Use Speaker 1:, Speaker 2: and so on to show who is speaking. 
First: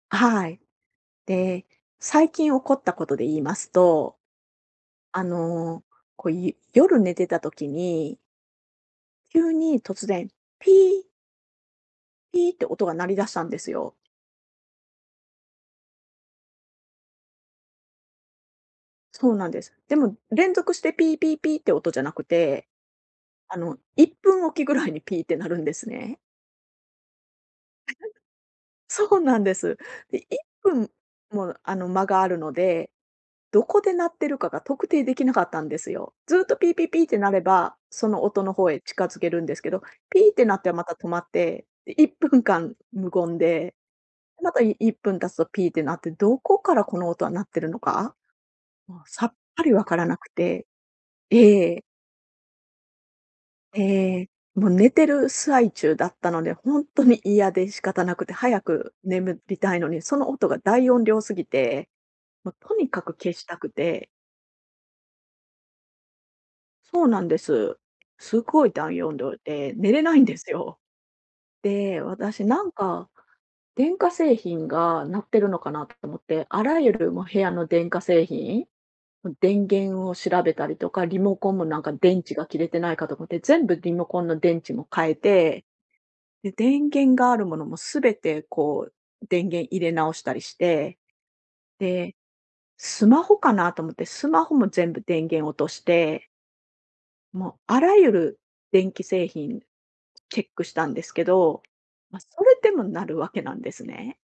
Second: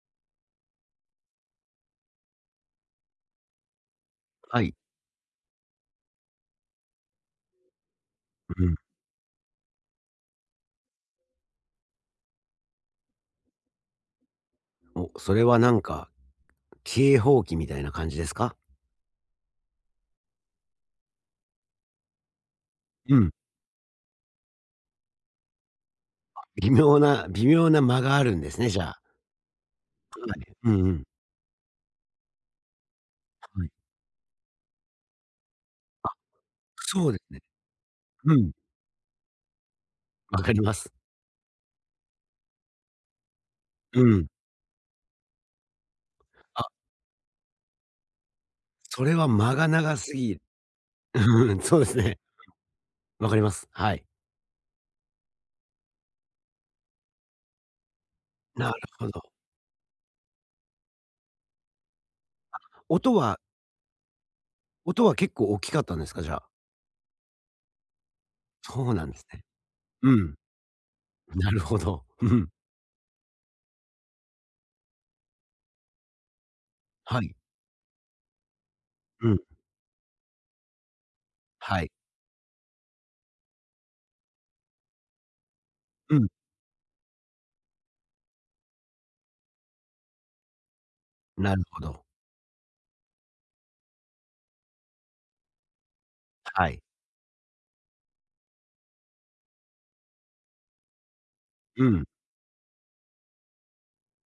Speaker 1: あ、はい。で、最近起こったことで言いますと、
Speaker 2: はい。
Speaker 1: あの、こい夜寝てた時に
Speaker 2: ううん。
Speaker 1: 急に突然ピーピーって音が鳴り出したんですよ。
Speaker 2: お、それはなんか、警報器みたいな感じですか？
Speaker 1: そうなんです。でも連続してピーピーピーって音じゃなくて、
Speaker 2: うん。
Speaker 1: あの、1分おきぐらいにピーって鳴るんですね。
Speaker 2: あ、微妙な、微妙な間があるんです ね、じゃあ。
Speaker 1: そうなんです。で、い
Speaker 2: く
Speaker 1: っ
Speaker 2: るなね。う
Speaker 1: ぷ
Speaker 2: んう
Speaker 1: ん
Speaker 2: ん。
Speaker 1: もあの間があるので、ど
Speaker 2: はい。
Speaker 1: こで鳴ってるかが特定できなかったんです
Speaker 2: あ、
Speaker 1: よ。ずっとピーピーピー
Speaker 2: そ
Speaker 1: っ
Speaker 2: う
Speaker 1: て
Speaker 2: で
Speaker 1: 鳴
Speaker 2: ね。
Speaker 1: れば、その
Speaker 2: う
Speaker 1: 音
Speaker 2: ん。
Speaker 1: の方へ近づけるんですけど、ピーっ
Speaker 2: 分
Speaker 1: て
Speaker 2: か
Speaker 1: 鳴っ
Speaker 2: り
Speaker 1: て
Speaker 2: ま
Speaker 1: はま
Speaker 2: す。
Speaker 1: た止まって、で1分間無言で、
Speaker 2: うん。
Speaker 1: で、また、い1分経つとピーって鳴って、どこ
Speaker 2: あ。
Speaker 1: からこの音は鳴ってるのか？もう
Speaker 2: それ
Speaker 1: さ
Speaker 2: は
Speaker 1: っ
Speaker 2: 間
Speaker 1: ぱ
Speaker 2: が
Speaker 1: り分か
Speaker 2: 長
Speaker 1: ら
Speaker 2: す
Speaker 1: なく
Speaker 2: ぎ。
Speaker 1: て。
Speaker 2: うん、
Speaker 1: え
Speaker 2: そう
Speaker 1: え。
Speaker 2: ですね。わかります。はい。
Speaker 1: ええ。もう寝てる最中だったので、ほんとに嫌で仕方なくて、早
Speaker 2: なる
Speaker 1: く
Speaker 2: ほど。
Speaker 1: 眠りたいのに、その音が大音量すぎて、もう
Speaker 2: あ、
Speaker 1: とにかく
Speaker 2: 音
Speaker 1: 消
Speaker 2: は
Speaker 1: したくて。
Speaker 2: 音は結構大きかったんですか？じゃあ。
Speaker 1: そうなんです。すごい
Speaker 2: そう
Speaker 1: 大
Speaker 2: なん
Speaker 1: 音
Speaker 2: です
Speaker 1: 量
Speaker 2: ね。
Speaker 1: で、寝れ
Speaker 2: う
Speaker 1: ないん
Speaker 2: ん。
Speaker 1: ですよ。
Speaker 2: なるほ
Speaker 1: で、
Speaker 2: ど、ふふ
Speaker 1: 私
Speaker 2: ん。
Speaker 1: なんか電化製品が鳴ってるのかな？と思って、あらゆる、
Speaker 2: は
Speaker 1: ま、
Speaker 2: い。
Speaker 1: 部屋の電化製品？
Speaker 2: う
Speaker 1: ふん、
Speaker 2: ん。
Speaker 1: 電源を調べたりとか、リモコンもな
Speaker 2: は
Speaker 1: ん
Speaker 2: い。
Speaker 1: か電池が切れてないかとこて、全部リモコンの電池も変えて、
Speaker 2: うん。
Speaker 1: で、電源があるものもすべてこう、電源入れ直したりして、
Speaker 2: なるほど。
Speaker 1: で、スマホかな？と思って、スマホも全部電源落として
Speaker 2: はい。
Speaker 1: もうあらゆる電気製品チェックしたんですけど、
Speaker 2: うん。
Speaker 1: ま、それでも鳴るわけなんですね。